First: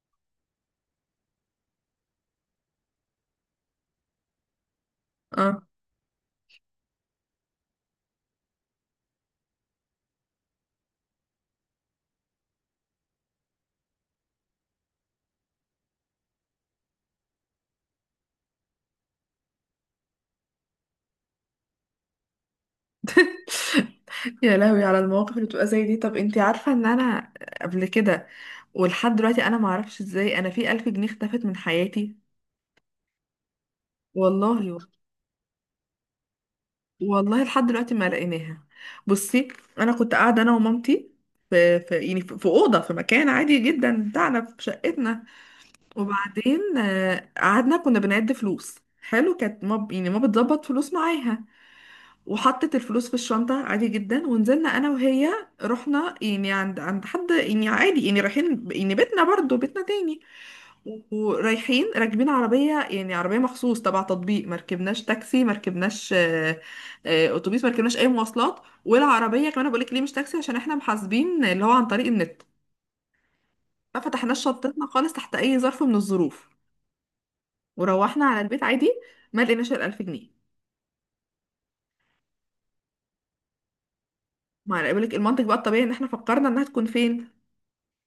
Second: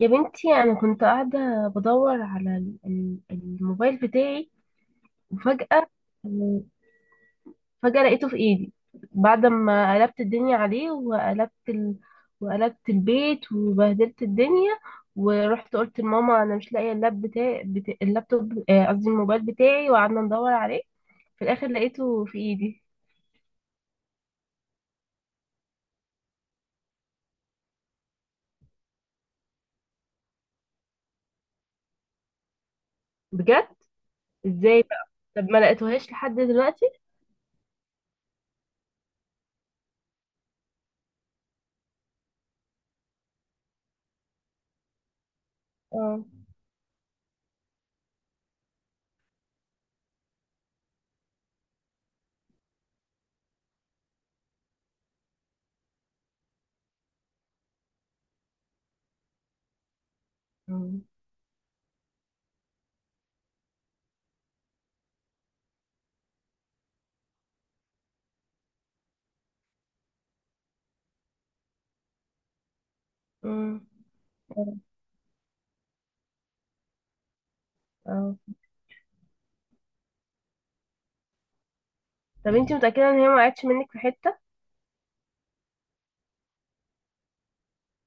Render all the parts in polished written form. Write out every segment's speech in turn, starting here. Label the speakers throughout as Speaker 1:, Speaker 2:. Speaker 1: يا بنتي أنا كنت قاعدة بدور على الموبايل بتاعي.
Speaker 2: اه.
Speaker 1: وفجأة لقيته في إيدي بعد ما قلبت الدنيا عليه وقلبت البيت وبهدلت الدنيا، ورحت قلت لماما أنا مش لاقية اللاب بتاعي اللابتوب، قصدي الموبايل بتاعي، وقعدنا ندور عليه. في الآخر لقيته في إيدي.
Speaker 2: يا لهوي على المواقف اللي بتبقى زي دي. طب انتي عارفة ان انا قبل كده ولحد دلوقتي انا معرفش ازاي انا في الف جنيه اختفت من حياتي.
Speaker 1: بجد؟
Speaker 2: والله.
Speaker 1: إزاي بقى؟ طب ما لقيتوهاش لحد دلوقتي؟
Speaker 2: والله لحد دلوقتي ما لقيناها. بصي، انا كنت قاعدة انا ومامتي في اوضة، في مكان عادي جدا بتاعنا في شقتنا.
Speaker 1: اه.
Speaker 2: وبعدين قعدنا كنا بنعد فلوس. حلو، كانت ما بتظبط فلوس معاها، وحطت الفلوس في الشنطة عادي جدا ونزلنا أنا وهي. رحنا يعني عند حد يعني عادي، يعني رايحين يعني بيتنا، برضو بيتنا تاني.
Speaker 1: آه.
Speaker 2: ورايحين راكبين عربية، يعني عربية مخصوص تبع تطبيق، مركبناش تاكسي، مركبناش أتوبيس، مركبناش أي مواصلات. والعربية كمان بقولك ليه مش تاكسي، عشان احنا محاسبين اللي هو عن طريق النت.
Speaker 1: آه.
Speaker 2: ما فتحناش
Speaker 1: آه.
Speaker 2: شنطتنا خالص تحت أي ظرف من الظروف، وروحنا
Speaker 1: آه.
Speaker 2: على البيت عادي. ما لقيناش الألف جنيه.
Speaker 1: طب انتي متأكدة ان هي ما وقعتش منك في حتة؟
Speaker 2: ما أنا بقولك المنطق بقى الطبيعي إن احنا فكرنا إنها تكون فين.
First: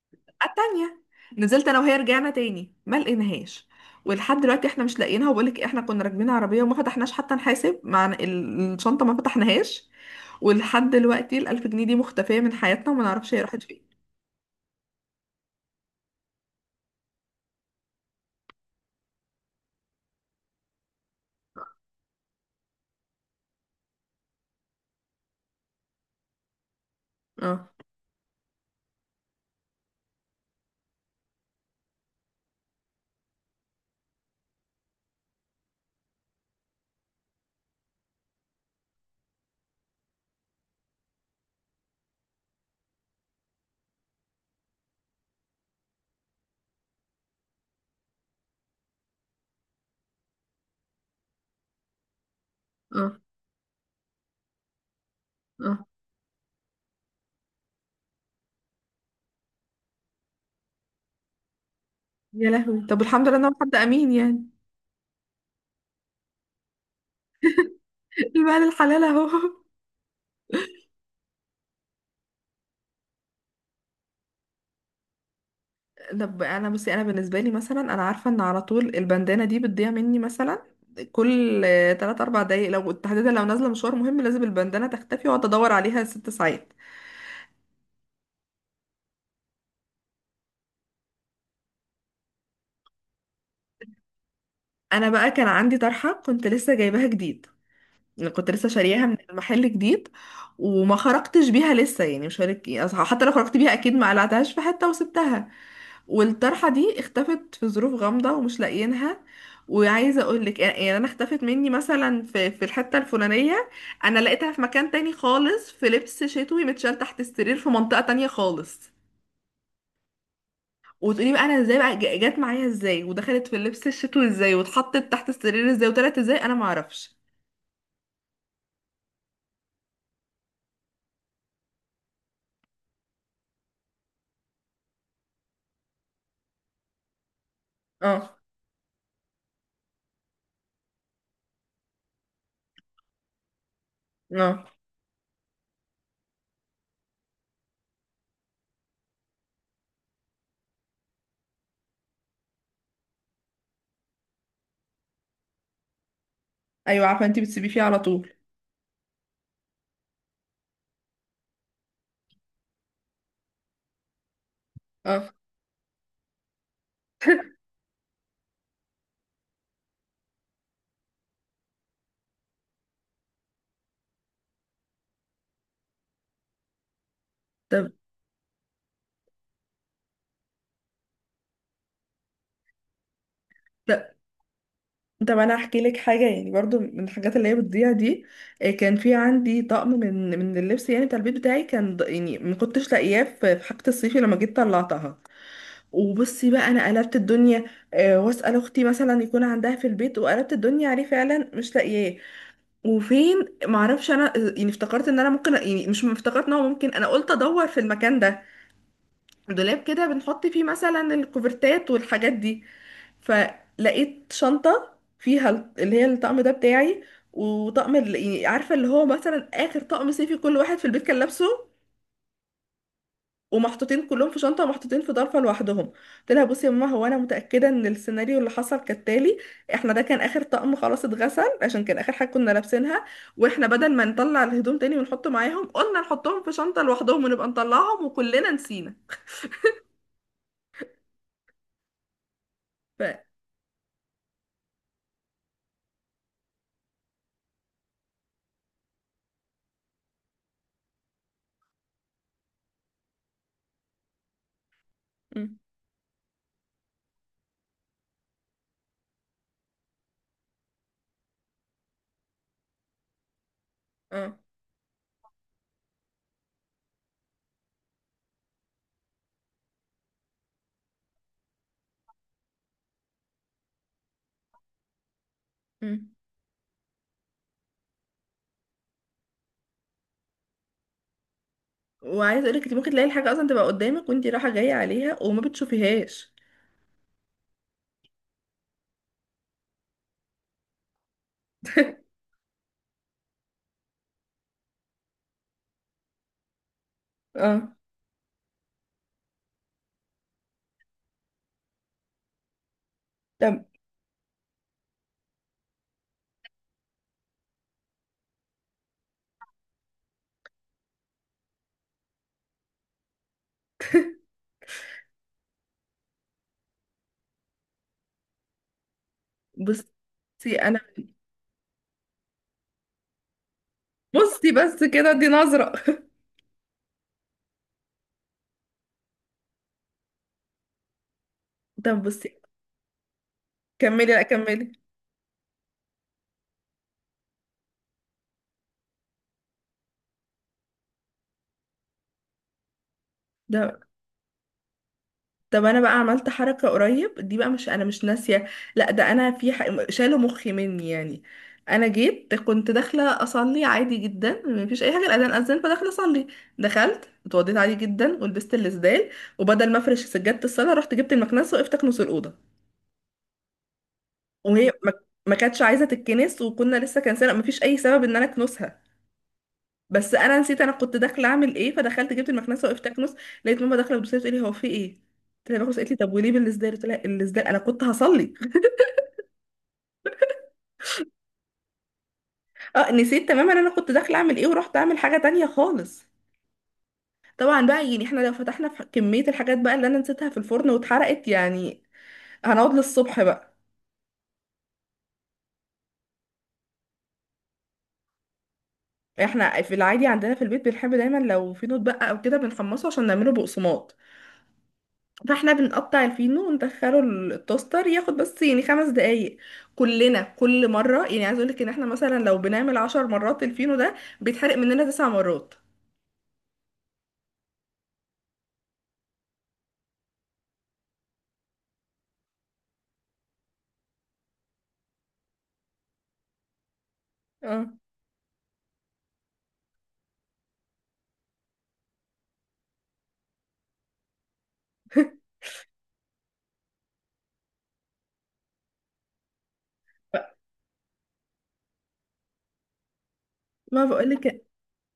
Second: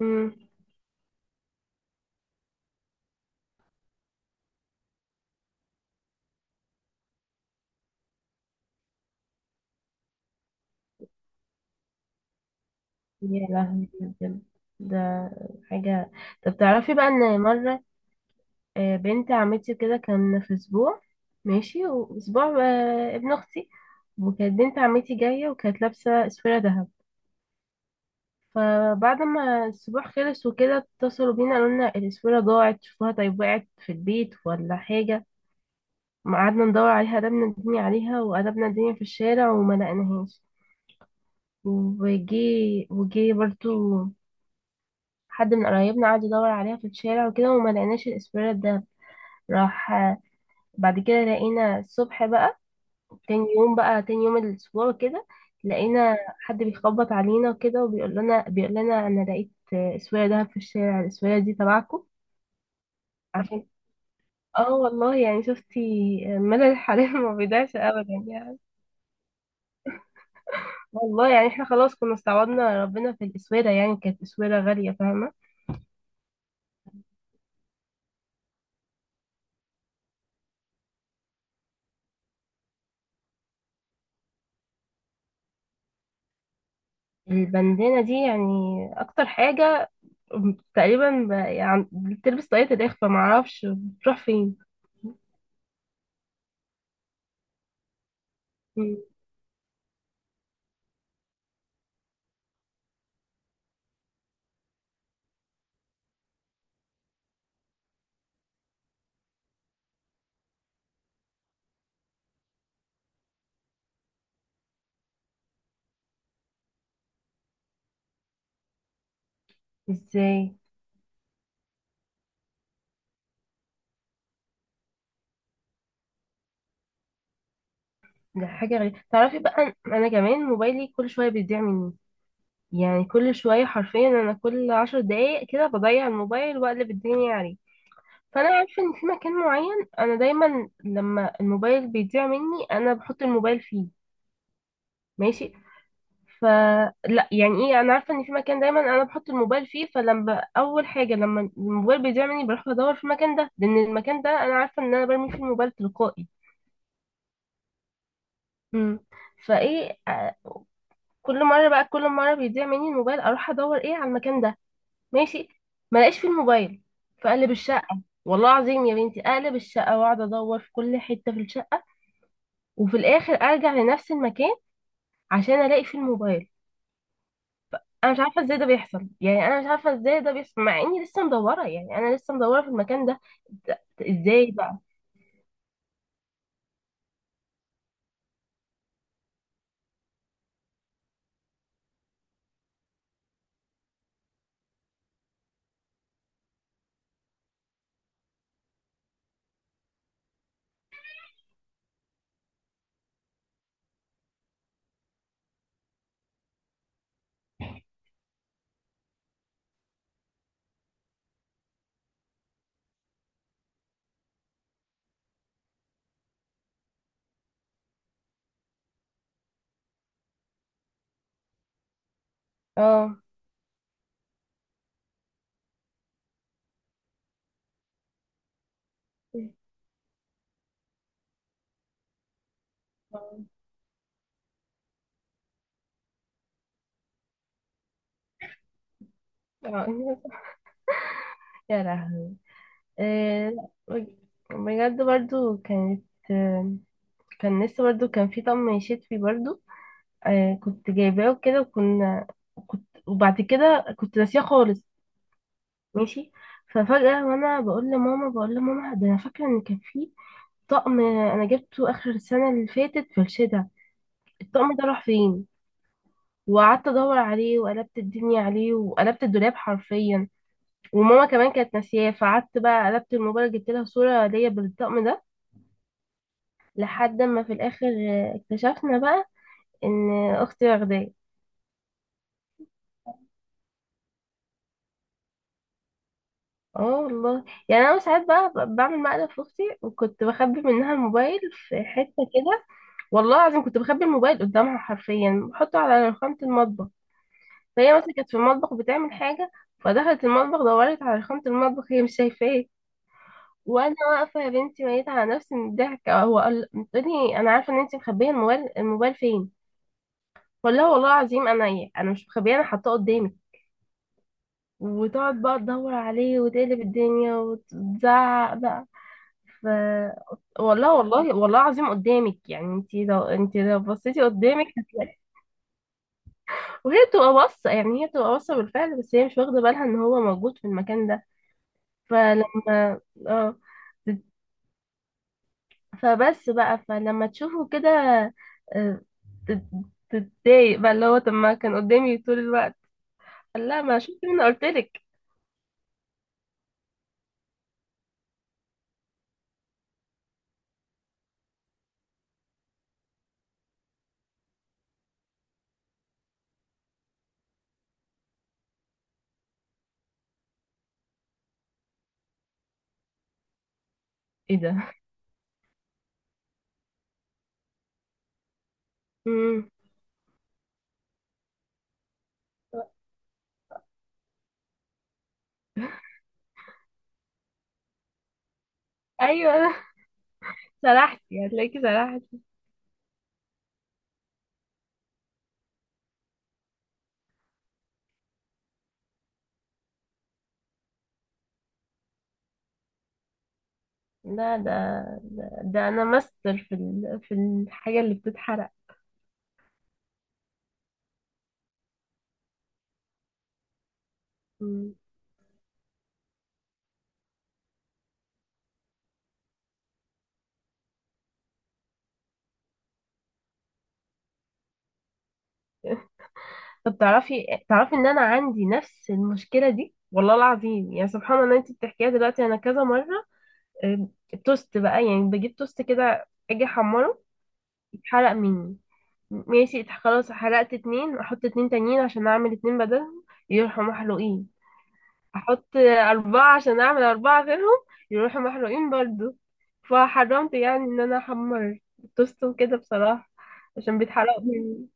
Speaker 1: مم.
Speaker 2: التانية نزلت انا وهي، رجعنا تاني ما لقيناهاش. ولحد دلوقتي احنا مش لاقيينها. وبقولك احنا كنا راكبين عربية وما فتحناش حتى نحاسب، مع الشنطة ما فتحناهاش. ولحد دلوقتي الألف جنيه دي مختفية من حياتنا وما نعرفش هي
Speaker 1: يا
Speaker 2: راحت فين.
Speaker 1: لهوي بجد. ده حاجة. طب تعرفي بقى ان مرة، بنت عمتي كده كان في اسبوع، ماشي، واسبوع، ابن اختي، وكانت بنت عمتي جاية وكانت لابسة اسورة ذهب.
Speaker 2: اه
Speaker 1: فبعد ما الاسبوع خلص وكده اتصلوا بينا قالوا لنا الاسورة ضاعت، شوفوها طيب وقعت في البيت ولا حاجة. ما قعدنا ندور عليها، قلبنا الدنيا عليها وقلبنا الدنيا في الشارع وما لقيناهاش. وجي، وجي برضو حد من قرايبنا قعد يدور عليها في الشارع وكده وما لقيناش الاسبريت ده، راح. بعد كده لقينا الصبح بقى،
Speaker 2: اه
Speaker 1: تاني يوم بقى، تاني يوم الاسبوع كده
Speaker 2: اه
Speaker 1: لقينا حد بيخبط علينا وكده وبيقول لنا انا لقيت اسوية ده في الشارع، الاسوية دي تبعكم؟
Speaker 2: يا لهوي. طب الحمد لله ان هو
Speaker 1: عشان.
Speaker 2: حد امين يعني.
Speaker 1: اه والله يعني شفتي مدى الحريم ما بيضيعش ابدا يعني.
Speaker 2: المال الحلال اهو.
Speaker 1: والله يعني احنا خلاص كنا استعوضنا ربنا في الاسويرة، يعني كانت اسويرة غالية فاهمة.
Speaker 2: طب انا بصي، انا بالنسبه لي مثلا انا عارفه ان على طول البندانه دي بتضيع مني. مثلا كل 3 4 دقايق، لو تحديدا لو نازله مشوار مهم لازم البندانه تختفي واقعد ادور عليها ست ساعات.
Speaker 1: البندانة دي يعني اكتر حاجة تقريبا يعني بتلبس طاقية الإخفاء، معرفش بتروح فين.
Speaker 2: انا بقى كان عندي طرحه كنت لسه جايباها جديد، يعني كنت لسه
Speaker 1: مم.
Speaker 2: شارياها من المحل جديد. وما خرجتش بيها لسه، يعني مش هقولك أصل حتى لو خرجت بيها اكيد ما قلعتهاش في حته وسبتها. والطرحه دي اختفت في ظروف غامضه ومش لاقيينها. وعايزه اقول لك يعني انا اختفت مني مثلا في الحته الفلانيه، انا لقيتها في مكان تاني خالص، في لبس شتوي متشال تحت السرير في منطقه تانية خالص.
Speaker 1: ازاي؟
Speaker 2: وتقولي بقى انا ازاي بقى جت معايا ازاي، ودخلت في اللبس الشتوي ازاي، واتحطت تحت السرير ازاي، وطلعت ازاي، انا ما اعرفش.
Speaker 1: ده حاجة غريبة. تعرفي بقى أنا كمان موبايلي كل شوية بيضيع مني، يعني كل شوية حرفيا أنا كل 10 دقايق كده بضيع الموبايل وأقلب الدنيا عليه.
Speaker 2: اه
Speaker 1: فأنا عارفة إن في مكان معين أنا دايما لما الموبايل بيضيع مني أنا بحط الموبايل فيه.
Speaker 2: اه.
Speaker 1: ماشي. ف، لا يعني ايه، انا عارفه ان في مكان دايما انا بحط الموبايل فيه، فلما اول حاجه لما الموبايل بيضيع مني بروح بدور في المكان ده، لان المكان ده انا عارفه ان انا برمي فيه الموبايل تلقائي.
Speaker 2: ايوه عارفه انت بتسيبيه فيه على طول.
Speaker 1: امم فايه كل مره بقى، كل مره بيضيع مني الموبايل اروح ادور ايه على المكان ده.
Speaker 2: اه.
Speaker 1: ماشي. ما الاقيش فيه الموبايل، فاقلب الشقه، والله العظيم يا بنتي اقلب الشقه واقعد ادور في كل حته في الشقه وفي الاخر ارجع لنفس المكان عشان الاقي فيه الموبايل.
Speaker 2: طب
Speaker 1: انا مش عارفه ازاي ده بيحصل، يعني انا مش عارفه ازاي ده بيحصل مع اني لسه مدوره، يعني انا لسه مدوره في المكان ده. ده-
Speaker 2: طب
Speaker 1: ازاي بقى؟
Speaker 2: طب انا هحكي لك حاجه يعني برضو من الحاجات اللي هي بتضيع دي. كان في عندي طقم من اللبس يعني بتاع البيت بتاعي، كان يعني ما كنتش لاقياه في في حاجه الصيفي لما جيت طلعتها. وبصي بقى انا قلبت الدنيا، واسال اختي مثلا يكون عندها في البيت، وقلبت الدنيا عليه فعلا مش لاقياه. وفين؟ معرفش انا. يعني افتكرت ان انا ممكن، يعني مش افتكرت ان هو ممكن، انا قلت ادور في المكان ده. دولاب كده بنحط فيه مثلا الكوفرتات والحاجات دي. فلقيت شنطة فيها اللي هي الطقم ده بتاعي، وطقم يعني عارفة اللي هو مثلا آخر طقم صيفي كل واحد في البيت كان لابسه،
Speaker 1: اه.
Speaker 2: ومحطوطين كلهم في شنطة، ومحطوطين في ظرفة لوحدهم. قلت لها بصي يا ماما، هو أنا متأكدة إن السيناريو اللي حصل كالتالي. احنا ده كان آخر طقم خلاص اتغسل، عشان كان آخر حاجة كنا لابسينها،
Speaker 1: اه.
Speaker 2: واحنا بدل ما نطلع الهدوم تاني ونحطه معاهم، قلنا نحطهم في شنطة لوحدهم ونبقى نطلعهم، وكلنا نسينا.
Speaker 1: آه. يا لهوي.
Speaker 2: ف
Speaker 1: إيه، لا، بجد برضو كانت، آه، كان لسه برضو كان في طقم شتوي برضو، آه كنت جايباه وكده وكنا، كنت وبعد كده كنت ناسياه خالص.
Speaker 2: م.
Speaker 1: ماشي. ففجأة وانا بقول لماما ده انا فاكرة ان كان في طقم انا جبته اخر السنة اللي فاتت في الشتا.
Speaker 2: اه
Speaker 1: الطقم ده راح فين؟ وقعدت ادور عليه وقلبت الدنيا عليه وقلبت الدولاب حرفيا. وماما كمان كانت ناسياه، فقعدت بقى قلبت الموبايل جبت لها صورة ليا بالطقم ده،
Speaker 2: م.
Speaker 1: لحد ما في الاخر اكتشفنا بقى ان اختي واخداه.
Speaker 2: وعايزه اقولك انت ممكن تلاقي الحاجه اصلا تبقى قدامك وانت رايحه جايه عليها وما بتشوفيهاش.
Speaker 1: اه والله يعني انا ساعات بقى بعمل مقلب في اختي وكنت بخبي منها الموبايل في حته كده، والله العظيم كنت بخبي الموبايل قدامها حرفيا بحطه على رخامه المطبخ.
Speaker 2: اه.
Speaker 1: فهي مثلا كانت في المطبخ بتعمل حاجه، فدخلت المطبخ دورت على رخامه المطبخ، هي مش شايفاه.
Speaker 2: طب
Speaker 1: وانا واقفه يا بنتي ميت على نفسي من الضحك. هو قال لي انا عارفه ان انت مخبيه الموبايل، الموبايل فين؟ ولا هو والله العظيم انا ايه، انا مش مخبيه، انا حاطاه قدامي. وتقعد بقى تدور عليه وتقلب الدنيا وتزعق بقى. ف،
Speaker 2: بصي انا.
Speaker 1: والله والله والله العظيم قدامك، يعني انت لو، انت لو بصيتي
Speaker 2: بصي
Speaker 1: قدامك
Speaker 2: بس كده
Speaker 1: هتلاقي.
Speaker 2: دي نظره.
Speaker 1: وهي بتبقى باصه، يعني هي بتبقى باصه بالفعل، بس هي مش واخده بالها ان هو موجود في المكان ده.
Speaker 2: طب بصي.
Speaker 1: فلما، اه،
Speaker 2: كملي، لا كملي.
Speaker 1: فبس بقى فلما تشوفه كده، آه، تت- تتضايق بقى اللي هو طب ما كان قدامي طول الوقت. قال
Speaker 2: ده
Speaker 1: لا ما شفت، مني قلت لك.
Speaker 2: طب انا بقى عملت حركه قريب دي بقى، مش انا مش ناسيه، لا ده انا في شالوا مخي مني يعني. انا جيت كنت داخله اصلي عادي جدا، مفيش اي حاجه، الاذان اذن فداخله اصلي. دخلت اتوضيت عادي جدا ولبست الاسدال، وبدل ما افرش سجاده الصلاه رحت جبت المكنسه وقفت اكنس الاوضه.
Speaker 1: ايه
Speaker 2: وهي ما
Speaker 1: ده.
Speaker 2: ما كانتش عايزه تتكنس، وكنا لسه كان سنه ما فيش اي سبب ان انا اكنسها،
Speaker 1: مم.
Speaker 2: بس انا نسيت انا كنت داخله اعمل ايه، فدخلت جبت المكنسه وقفت اكنس. لقيت ماما داخله بتبص لي بتقولي هو في ايه، قلت لها بكنس. قالت لي طب وليه بالازاي، قلت لها الازاي انا كنت هصلي.
Speaker 1: ايوه. سرحتي، هتلاقيكي سرحتي.
Speaker 2: اه نسيت تماما انا كنت داخله اعمل ايه، ورحت اعمل حاجه تانية خالص. طبعا بقى يعني احنا لو فتحنا في كميه الحاجات بقى اللي انا نسيتها في الفرن واتحرقت، يعني هنقعد للصبح بقى.
Speaker 1: لا، ده، ده انا ماستر في ال... في الحاجه اللي بتتحرق.
Speaker 2: احنا في العادي عندنا في البيت بنحب دايما لو في نوت بقى او كده بنحمصه عشان نعمله بقسماط.
Speaker 1: مم.
Speaker 2: فاحنا بنقطع الفينو وندخله التوستر، ياخد بس يعني خمس دقايق. كلنا كل مرة يعني، عايز اقولك ان احنا مثلا لو بنعمل عشر مرات الفينو ده، بيتحرق مننا تسع مرات.
Speaker 1: طب تعرفي ان انا عندي نفس المشكله دي، والله العظيم يعني سبحان الله انت بتحكيها دلوقتي، انا كذا مره، آه، التوست بقى يعني بجيب توست كده اجي احمره
Speaker 2: اه.
Speaker 1: يتحرق مني. ماشي. خلاص حرقت اتنين، احط اتنين تانيين عشان اعمل اتنين بدلهم، يروحوا محروقين. احط اربعة عشان اعمل اربعة غيرهم، يروحوا محروقين برضو. فحرمت يعني ان انا احمر التوست وكده بصراحة
Speaker 2: ما
Speaker 1: عشان بيتحرق
Speaker 2: بقولك،
Speaker 1: مني.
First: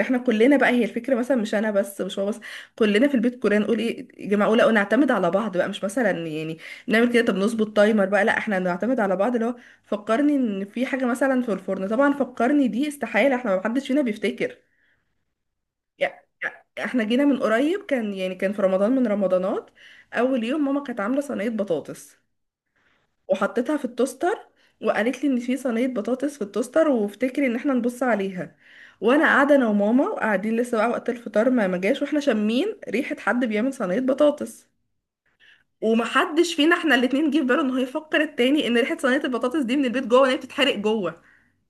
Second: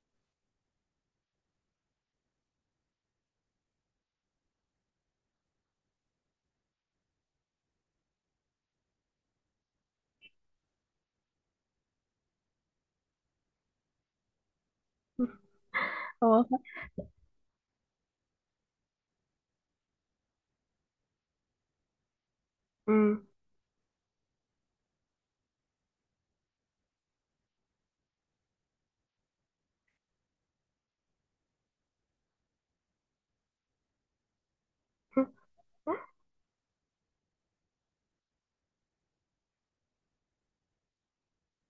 Speaker 2: احنا كلنا بقى، هي الفكرة مثلا مش انا بس مش هو بس، كلنا في البيت. كلنا نقول ايه يا جماعة، اقول نعتمد على بعض بقى، مش مثلا يعني نعمل كده. طب نظبط تايمر بقى، لا احنا نعتمد على بعض اللي هو فكرني ان في حاجة مثلا في الفرن. طبعا فكرني دي استحالة، احنا ما حدش فينا بيفتكر. يع-
Speaker 1: هو.
Speaker 2: احنا جينا من قريب، كان يعني كان في رمضان من رمضانات. اول يوم ماما كانت عامله صينيه بطاطس
Speaker 1: أمم.
Speaker 2: وحطيتها في التوستر، وقالت لي ان في صينيه بطاطس في التوستر وافتكري ان احنا نبص عليها. وانا قاعده انا وماما وقاعدين لسه بقى، وقت الفطار ما جاش، واحنا شامين ريحه حد بيعمل صينيه بطاطس، ومحدش فينا احنا الاتنين جه في باله ان هو يفكر التاني ان ريحه صينيه البطاطس دي من البيت جوه وان هي بتتحرق جوه.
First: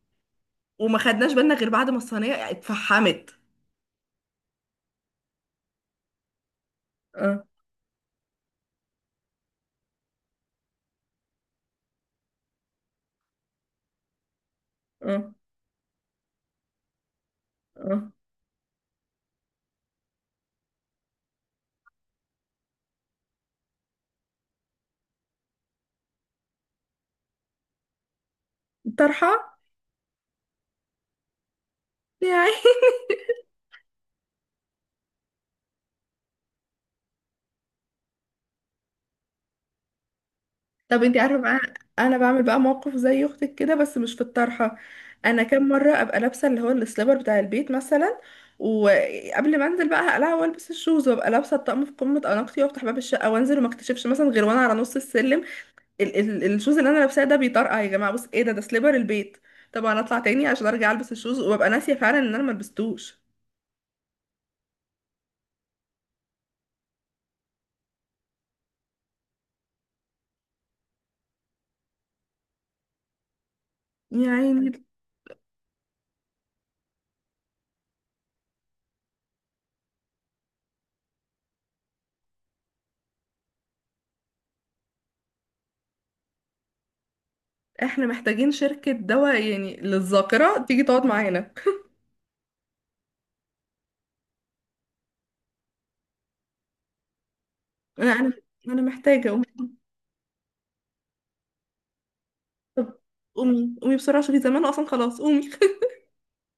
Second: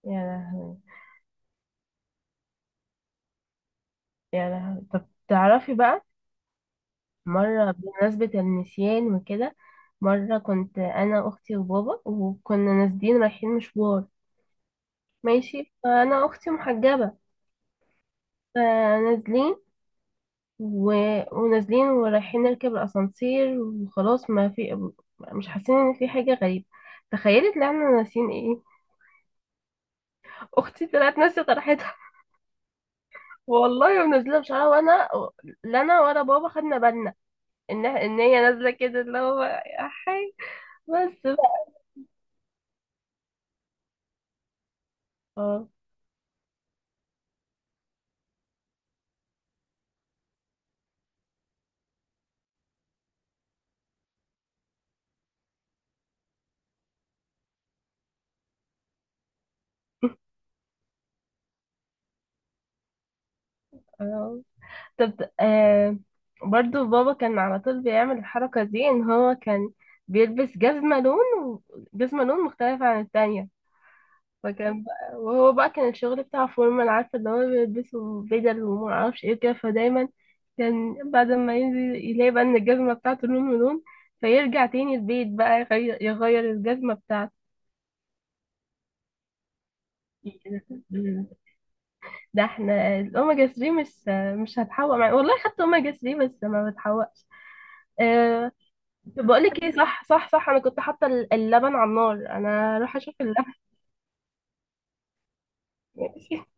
Speaker 1: يا لهوي.
Speaker 2: وما خدناش بالنا غير بعد ما الصينيه اتفحمت.
Speaker 1: يا لهوي طب تعرفي بقى
Speaker 2: اه
Speaker 1: مرة، بمناسبة النسيان وكده، مرة كنت أنا أختي وبابا وكنا نازلين رايحين مشوار.
Speaker 2: اه
Speaker 1: ماشي. فأنا أختي محجبة.
Speaker 2: اه
Speaker 1: فنازلين، و... ونازلين ورايحين نركب الأسانسير، وخلاص ما في، مش حاسين إن في حاجة غريبة. تخيلي طلعنا ناسيين ايه؟
Speaker 2: طرحه.
Speaker 1: اختي طلعت ناسيه طرحتها.
Speaker 2: يا.
Speaker 1: والله ونازله بشعرها، وانا لا انا ولا بابا خدنا بالنا ان هي نازله كده اللي هو يا حي.
Speaker 2: طب
Speaker 1: بس
Speaker 2: انت عارفه بقى انا بعمل بقى موقف زي اختك كده بس مش في الطرحه. انا كام
Speaker 1: اه.
Speaker 2: مره ابقى لابسه اللي هو السليبر بتاع البيت مثلا، وقبل ما انزل بقى هقلع والبس الشوز وابقى لابسه الطقم في قمه اناقتي، وافتح باب الشقه وانزل، وما اكتشفش مثلا غير وانا على نص السلم ال ال الشوز اللي انا لابساه ده بيطرقع. يا جماعه بص ايه ده، ده سليبر البيت. طبعا اطلع تاني عشان ارجع البس الشوز، وابقى ناسيه فعلا ان انا ما لبستوش
Speaker 1: آه. طب آه، برضو بابا كان على طول بيعمل الحركه دي، ان هو كان بيلبس جزمه لون وجزمه لون مختلفه عن التانية.
Speaker 2: يعني.
Speaker 1: فكان بقى وهو بقى كان الشغل بتاع فورمان، عارفة ان هو بيلبسوا بدل وما اعرفش ايه كده، فدايما كان بعد ما ينزل يلاقي بقى ان الجزمة بتاعته لون من لون، فيرجع تاني البيت بقى يغير الجزمة بتاعته.
Speaker 2: احنا محتاجين شركه دواء يعني للذاكره تيجي تقعد معانا.
Speaker 1: ده احنا الاوميجا 3 مش هتحوق معايا والله، خدت اوميجا 3 بس ما بتحوقش.
Speaker 2: انا
Speaker 1: أه،
Speaker 2: أنا محتاجه.
Speaker 1: بقولك ايه، صح صح صح، انا كنت حاطة اللبن على النار، انا هروح
Speaker 2: طب
Speaker 1: اشوف اللبن.
Speaker 2: قومي قومي بسرعة شوفي، زمان اصلا، خلاص قومي.